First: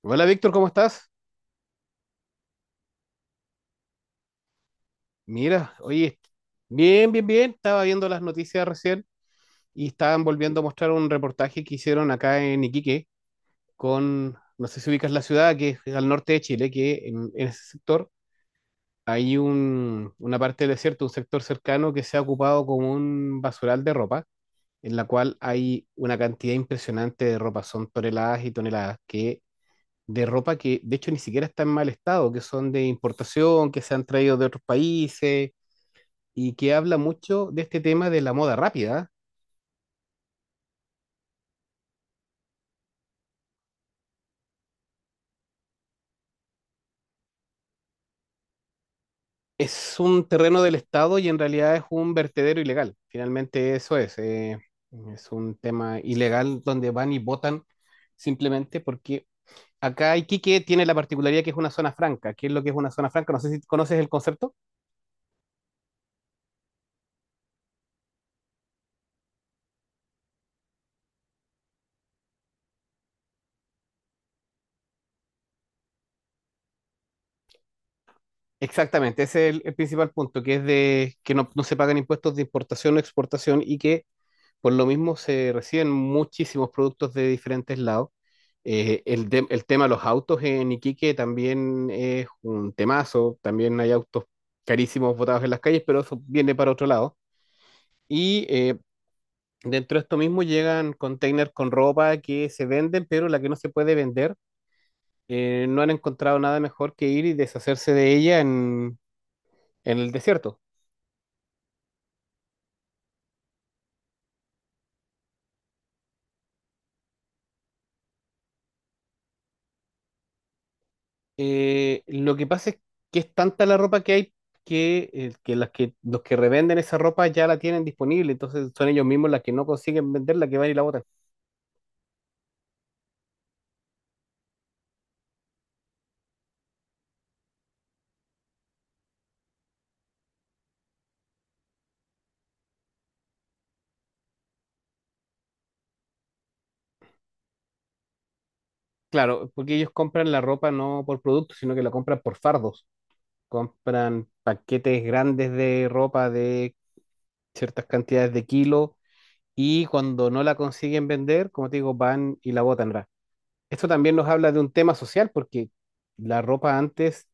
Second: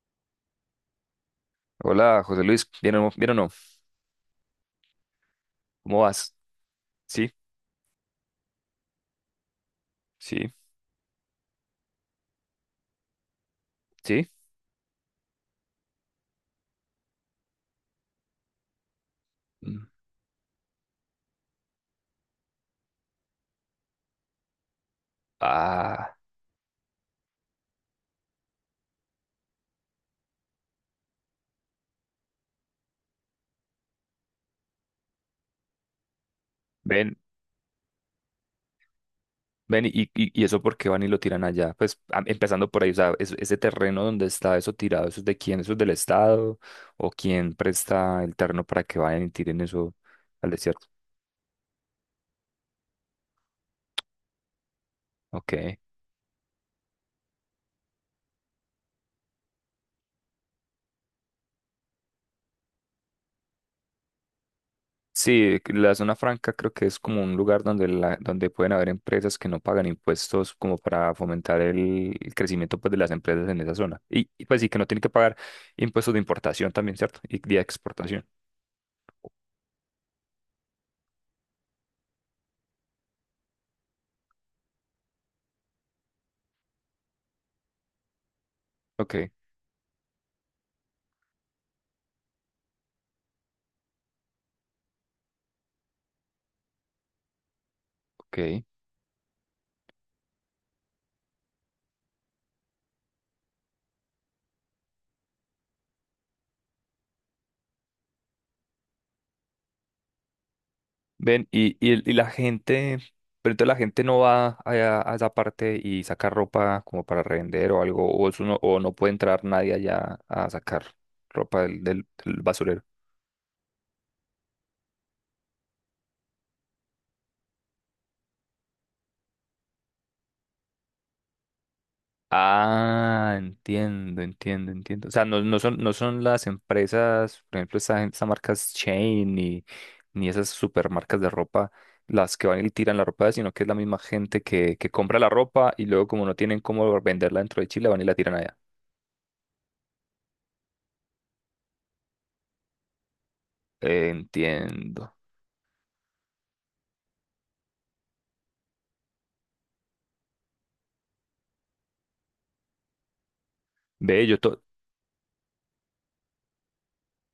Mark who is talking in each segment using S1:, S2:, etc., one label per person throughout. S1: Hola Víctor, ¿cómo estás?
S2: Hola, José Luis. ¿Bien o no? ¿Bien o no?
S1: Mira,
S2: ¿Cómo
S1: oye,
S2: vas?
S1: bien, bien,
S2: Sí,
S1: bien. Estaba viendo las noticias recién y estaban
S2: sí,
S1: volviendo a mostrar un reportaje que hicieron acá en Iquique
S2: sí.
S1: con, no sé si ubicas la ciudad, que es al norte de Chile, que en ese sector hay
S2: Mm.
S1: una parte del desierto, un sector cercano que se ha ocupado como un basural de ropa, en la cual hay
S2: Ah,
S1: una cantidad impresionante de ropa, son toneladas y toneladas que, de ropa que de hecho ni siquiera está en mal estado, que son de importación, que se han traído de otros países y que habla
S2: ven,
S1: mucho de este tema de la moda rápida.
S2: ven, y eso por qué van y lo tiran allá. Pues empezando por ahí, o sea, ese terreno donde está eso tirado, ¿eso es de quién? ¿Eso es del Estado? ¿O quién presta el terreno para que vayan y tiren eso
S1: Es un
S2: al
S1: terreno del
S2: desierto?
S1: Estado y en realidad es un vertedero ilegal. Finalmente eso es. Es un
S2: Ok.
S1: tema ilegal donde van y votan simplemente porque acá Iquique tiene la particularidad que es una zona franca. ¿Qué es lo que es una zona franca? No sé si conoces el concepto.
S2: Sí, la zona franca creo que es como un lugar donde, donde pueden haber empresas que no pagan impuestos como para fomentar el crecimiento pues, de las empresas en esa zona. Pues sí, que no tienen que pagar impuestos de importación también, ¿cierto? Y de exportación.
S1: Exactamente, ese es el principal punto, que es de que no se pagan impuestos de importación o exportación y que por lo mismo se reciben muchísimos productos de diferentes lados. Eh,
S2: Ok,
S1: el, de- el tema de los autos en Iquique también es un temazo. También hay autos carísimos botados en las calles, pero eso viene para otro lado.
S2: ok.
S1: Y dentro de esto mismo llegan containers con ropa que se venden, pero la que no se puede vender, no han encontrado nada mejor que ir y deshacerse de ella en el desierto.
S2: Ven, y la gente, pero entonces la gente no va allá a esa parte y saca ropa como para revender o algo, o, eso no, o no puede entrar nadie allá a sacar ropa
S1: Lo
S2: del
S1: que pasa es
S2: basurero.
S1: que es tanta la ropa que hay que, las que los que revenden esa ropa ya la tienen disponible, entonces son ellos mismos las que no consiguen venderla, que van y la botan.
S2: Ah, entiendo, entiendo, entiendo. O sea, no, no son las empresas, por ejemplo, esa marca Shein ni esas supermarcas de ropa las que van y tiran la ropa, sino que es la misma gente que compra la ropa y luego como no tienen cómo venderla dentro de Chile, van y la tiran allá.
S1: Claro, porque ellos compran la ropa no por producto, sino que la compran por fardos. Compran paquetes
S2: Entiendo.
S1: grandes de ropa de ciertas cantidades de kilos y cuando no la consiguen vender, como te digo, van y la botan. Ra. Esto también
S2: Ve,
S1: nos
S2: yo
S1: habla de
S2: to-
S1: un tema social, porque la ropa antes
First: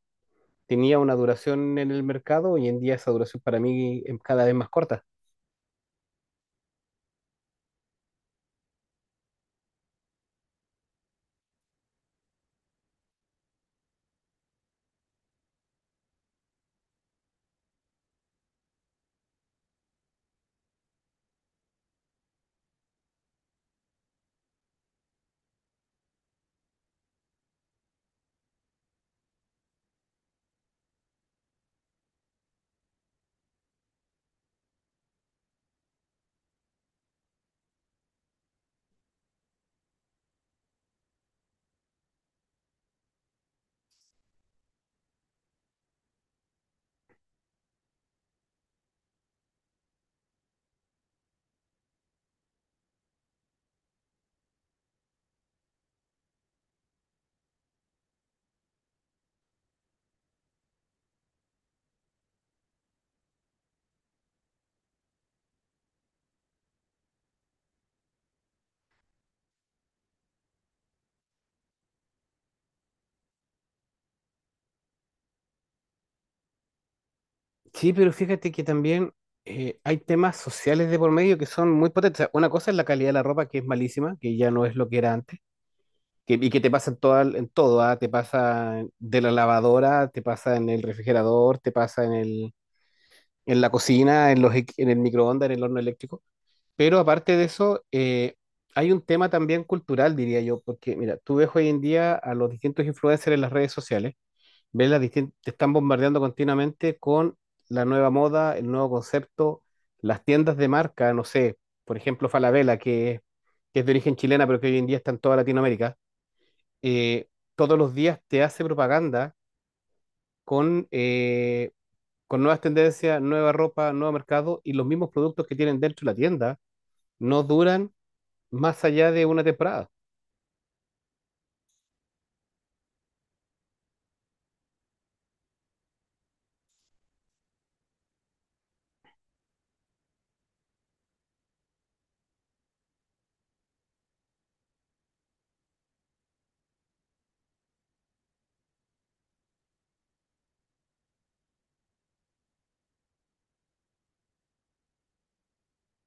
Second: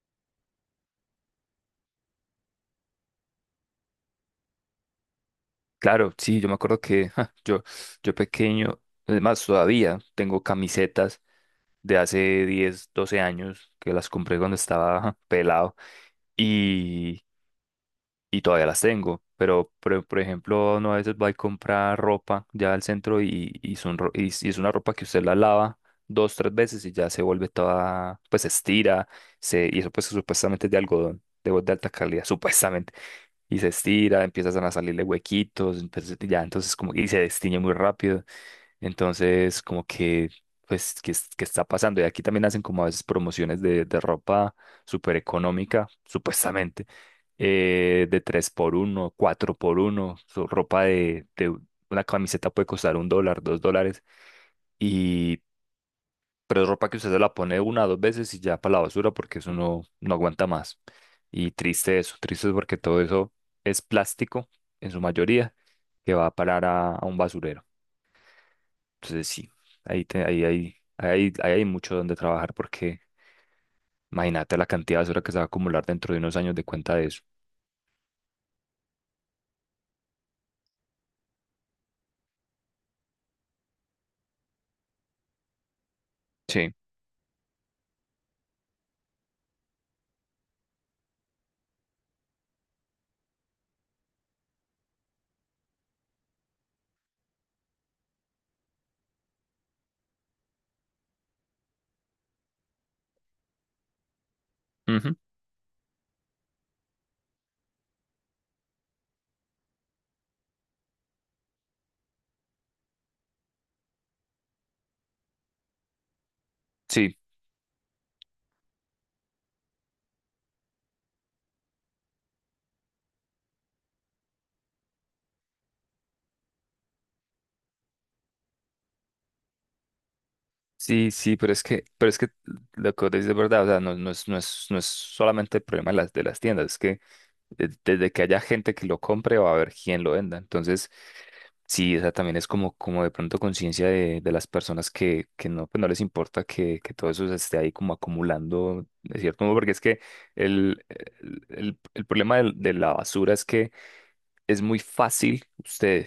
S1: tenía una duración en el mercado, hoy en día esa duración para mí es cada vez más corta.
S2: claro, sí, yo me acuerdo que yo pequeño, además todavía tengo camisetas de hace 10, 12 años que las compré cuando estaba pelado. Y todavía las tengo, pero por ejemplo, uno a veces va a comprar ropa ya al centro y, son ro- y es una ropa que usted la lava 2, 3 veces y ya se vuelve toda, pues se estira, y eso pues supuestamente es de algodón, de alta calidad, supuestamente, y se estira, empiezan a salirle huequitos, entonces, ya entonces como, y se destiñe muy rápido. Entonces, como que, pues, qué está pasando? Y aquí también hacen como a veces promociones de ropa súper económica, supuestamente, de 3 por 1, 4 por 1 su ropa una camiseta puede costar $1, $2, y, pero es ropa que usted se la pone una o dos veces y ya para la basura porque eso no aguanta más. Y triste eso, triste porque todo eso es plástico en su mayoría que va a parar a un basurero. Entonces sí, ahí, te- ahí, ahí ahí, ahí hay mucho donde trabajar porque imagínate la cantidad de basura que se va a acumular dentro de unos años de cuenta de eso.
S1: Sí, pero fíjate que también hay temas sociales de por medio que son muy potentes. O sea, una cosa es la calidad de la ropa, que es malísima, que ya no es lo que era antes, y que te
S2: Sí,
S1: pasa en todo, ¿ah? Te pasa de la lavadora, te pasa en el refrigerador, te pasa en la cocina, en el microondas, en el horno eléctrico. Pero aparte de eso, hay un tema también cultural, diría yo, porque mira, tú ves hoy en día a los distintos influencers en las redes sociales.
S2: ujú,
S1: Te están bombardeando continuamente con la nueva moda, el nuevo concepto, las tiendas de marca, no sé, por ejemplo, Falabella, que es de origen chilena, pero que hoy en día está en toda Latinoamérica,
S2: sí,
S1: eh, todos los días te hace propaganda con, eh, con nuevas tendencias, nueva ropa, nuevo mercado y los mismos productos que tienen dentro de la tienda no duran más allá de una temporada.
S2: sí, sí, pero es que lo que vos decís es verdad, o sea, no, no es solamente el problema de las, tiendas, es que desde que haya gente que lo compre va a haber quien lo venda. Entonces, sí, o sea, también es como, como de pronto conciencia de las personas que no, pues no les importa que todo eso se esté ahí como acumulando, de cierto modo, porque es que el problema la basura es que es muy fácil usted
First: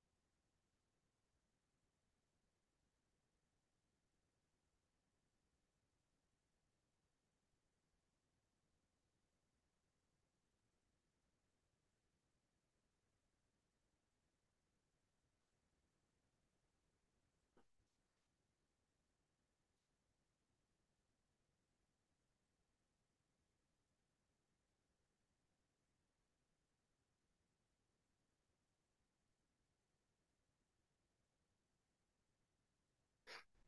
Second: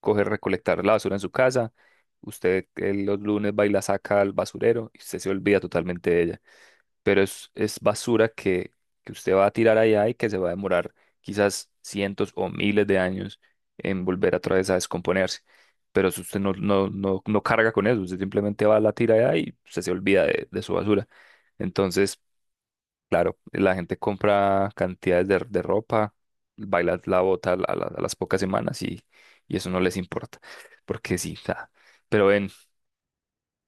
S2: coger, recolectar la basura en su casa. Usted los lunes va y la saca al basurero y usted se olvida totalmente de ella. Pero es basura que usted va a tirar allá y que se va a demorar quizás cientos o miles de años en volver otra vez a descomponerse. Pero si usted no carga con eso, usted simplemente va a la tira allá y usted se olvida de su basura. Entonces, claro, la gente compra cantidades de ropa, baila la bota a las pocas semanas y eso no les importa, porque sí, ja. Pero ven,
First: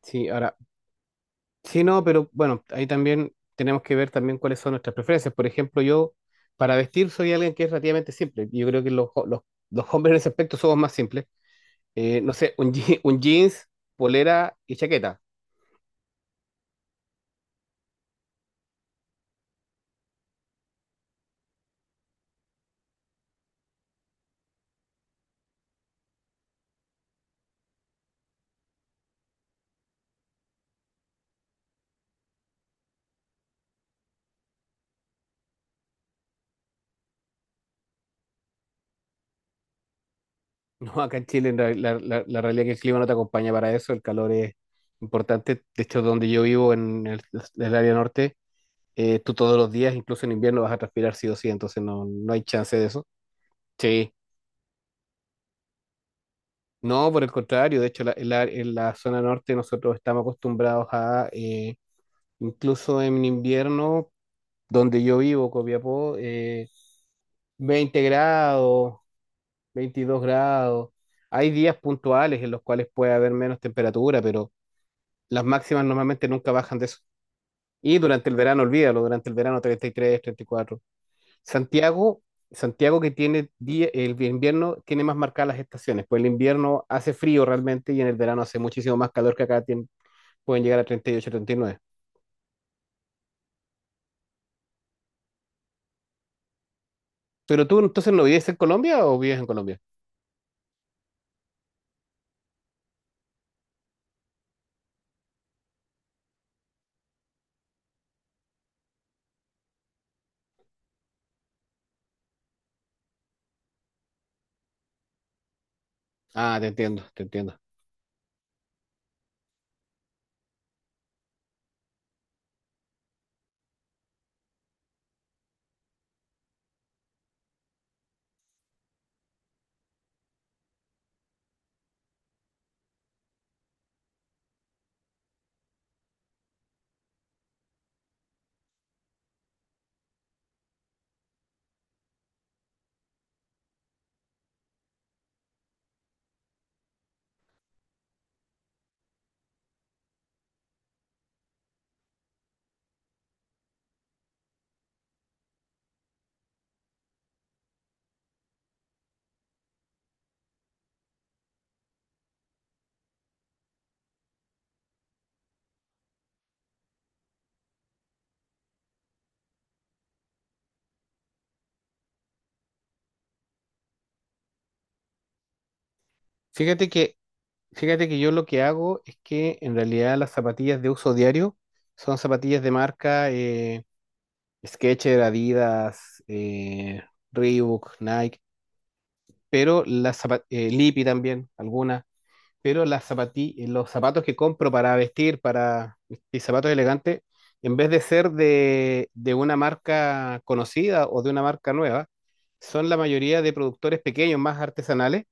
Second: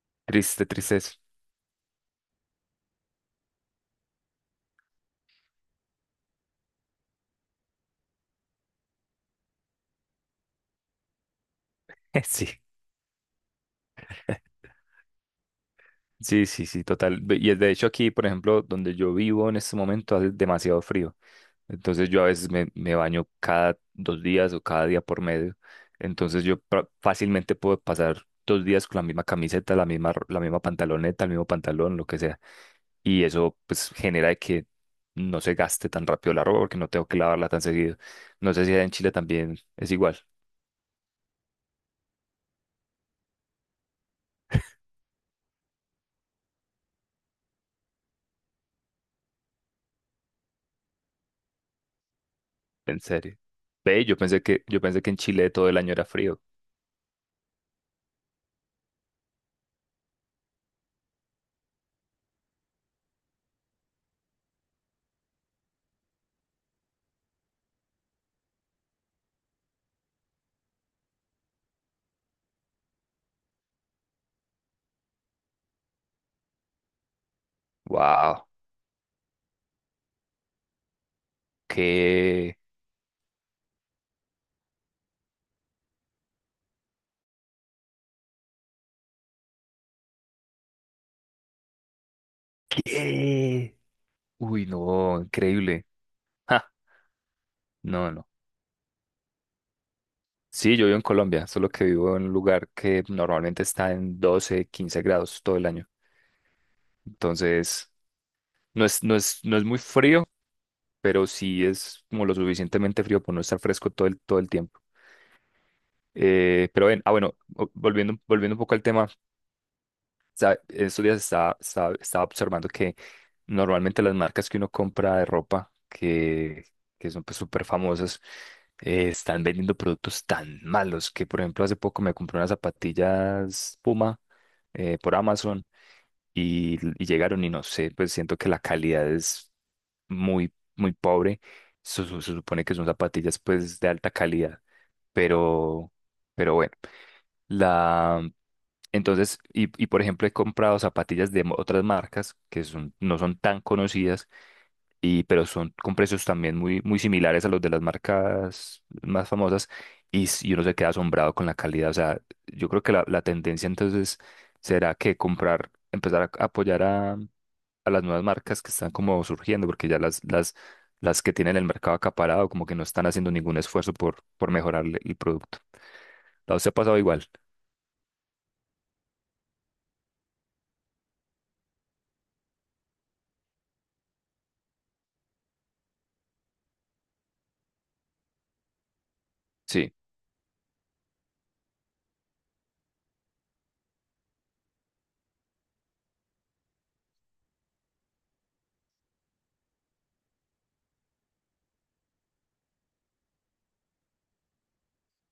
S1: Sí, ahora.
S2: triste, triste eso.
S1: Sí, no, pero bueno, ahí también tenemos que ver también cuáles son nuestras preferencias. Por ejemplo, yo para vestir soy alguien que es relativamente simple. Yo creo que los hombres en ese aspecto somos más simples. No sé, un jeans, polera y chaqueta.
S2: Sí, sí, sí, sí, total. Y de hecho aquí, por ejemplo, donde yo vivo en este momento hace demasiado frío, entonces yo a veces me baño cada 2 días o cada día por medio, entonces yo fácilmente puedo pasar 2 días con la misma camiseta, la misma pantaloneta, el mismo pantalón, lo que sea. Y eso pues genera de que no se gaste tan rápido la ropa porque no tengo que lavarla tan seguido. No sé si allá en Chile también es igual,
S1: No, acá en Chile en real- la realidad es que el clima no te acompaña para eso, el calor es importante. De hecho, donde yo vivo en el área norte, tú todos los días, incluso en invierno, vas a transpirar sí o sí, entonces no hay chance de
S2: en
S1: eso.
S2: serio. Ve,
S1: Sí.
S2: yo pensé que en Chile todo el año era frío.
S1: No, por el contrario, de hecho, en la zona norte nosotros estamos acostumbrados a, incluso en invierno, donde yo vivo, Copiapó, 20 grados, 22 grados. Hay días puntuales en los cuales puede haber menos temperatura, pero las máximas normalmente nunca bajan de eso. Y durante el
S2: Wow,
S1: verano, olvídalo, durante el verano 30, 33, 34. Santiago,
S2: qué
S1: Santiago el invierno tiene más marcadas las estaciones, pues el invierno hace frío realmente y en el verano hace muchísimo más calor que acá pueden llegar a 30, 38, 39.
S2: qué uy, no, increíble. Ja,
S1: ¿Pero tú
S2: no,
S1: entonces no
S2: no.
S1: vives en Colombia o vives en Colombia?
S2: Sí, yo vivo en Colombia, solo que vivo en un lugar que normalmente está en 12-15 grados todo el año. Entonces, no es, no es muy frío, pero sí es como lo suficientemente frío por no estar fresco todo el tiempo.
S1: Ah, te
S2: Pero ven,
S1: entiendo,
S2: ah,
S1: te
S2: bueno,
S1: entiendo.
S2: volviendo, volviendo un poco al tema, estos días estaba, estaba observando que normalmente las marcas que uno compra de ropa, que son pues súper famosas, están vendiendo productos tan malos que, por ejemplo, hace poco me compré unas zapatillas Puma por Amazon y llegaron y no sé, pues siento que la calidad es muy, muy pobre. Se supone que son zapatillas pues de alta calidad, pero, pero bueno. La, entonces, por ejemplo, he comprado zapatillas otras marcas que son, no son tan conocidas, y, pero son con precios también muy, muy similares a los de las marcas más famosas, y uno se queda asombrado con la calidad. O sea, yo creo que la tendencia entonces será que comprar, empezar a apoyar a las nuevas marcas que están como surgiendo, porque ya las que tienen el mercado acaparado, como que no están haciendo ningún esfuerzo por mejorar el producto. ¿A usted ha
S1: Fíjate
S2: pasado
S1: que,
S2: igual?
S1: fíjate que yo lo que hago es que en realidad las zapatillas de uso diario son zapatillas de marca Skechers, Adidas, Reebok, Nike, pero
S2: Sí.
S1: Lipi también, algunas. Pero los zapatos que compro para vestir, para mis zapatos elegantes, en vez de ser de una marca conocida o de una marca nueva, son la mayoría de productores pequeños, más artesanales,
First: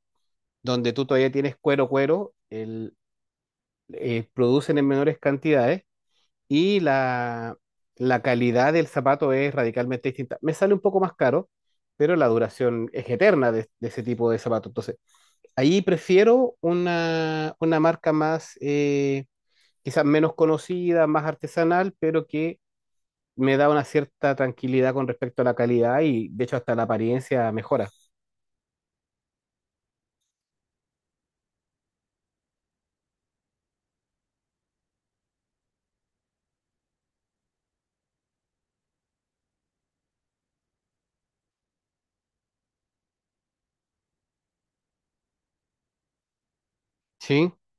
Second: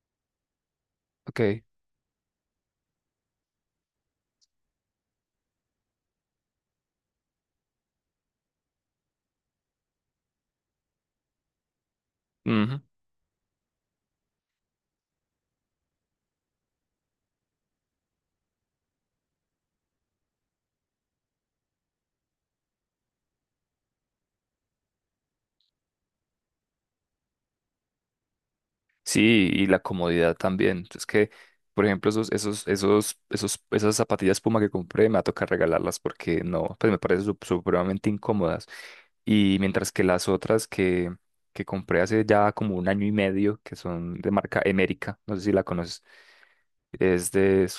S1: donde tú todavía tienes
S2: Ok.
S1: cuero, cuero, producen en menores cantidades y la calidad del zapato es radicalmente distinta. Me sale un poco más caro, pero la
S2: Ujú.
S1: duración es eterna de ese tipo de zapatos. Ahí prefiero una marca más, quizás menos conocida, más artesanal, pero que me da una cierta tranquilidad con respecto a la calidad y de hecho hasta la apariencia mejora.
S2: Sí, y la comodidad también. Es que, por ejemplo, esas zapatillas Puma que compré me va a tocar regalarlas porque no, pues me parecen supremamente incómodas. Y mientras que las otras que compré hace ya como un año y medio, que son de marca Emérica, no sé si la conoces, es
S1: Sí,
S2: de,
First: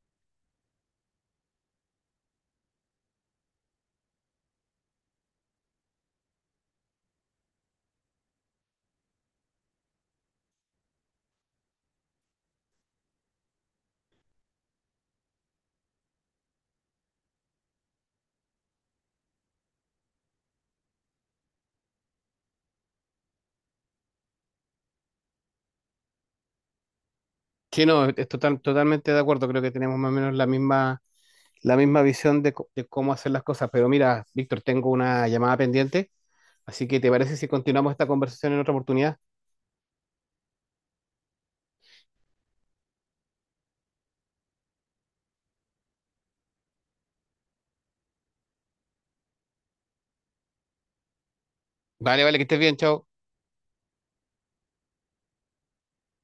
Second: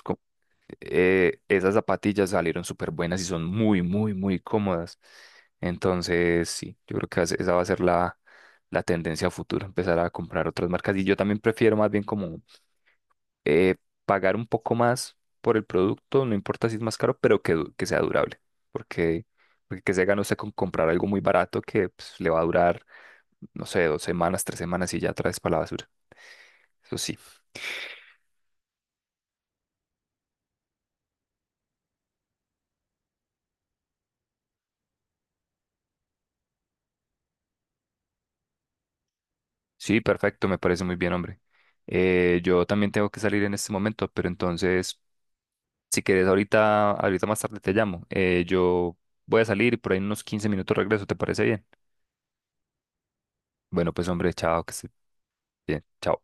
S2: esas zapatillas salieron súper buenas y son muy, muy, muy cómodas. Entonces, sí, yo creo que esa va a ser la tendencia a futuro, empezar a comprar otras marcas. Y yo también prefiero más bien como eh, pagar un poco más por el producto, no importa si es más caro, pero que sea durable. Porque, porque que se gana usted con comprar algo muy barato que pues, le va a durar, no sé, 2 semanas, 3 semanas y ya traes para la basura. Eso sí.
S1: sí, no, es totalmente de acuerdo. Creo que tenemos más o menos la misma visión de, de cómo hacer las cosas. Pero mira, Víctor, tengo una llamada pendiente, así que ¿te parece si continuamos esta conversación en otra oportunidad?
S2: Sí, perfecto, me parece muy bien, hombre. Yo también tengo que salir en este momento, pero entonces, si quieres, ahorita más tarde te llamo. Yo voy a salir y por ahí en unos 15 minutos regreso, ¿te parece bien?
S1: Vale, vale, que estés bien, chao.
S2: Bueno, pues hombre, chao, que estés bien. Chao.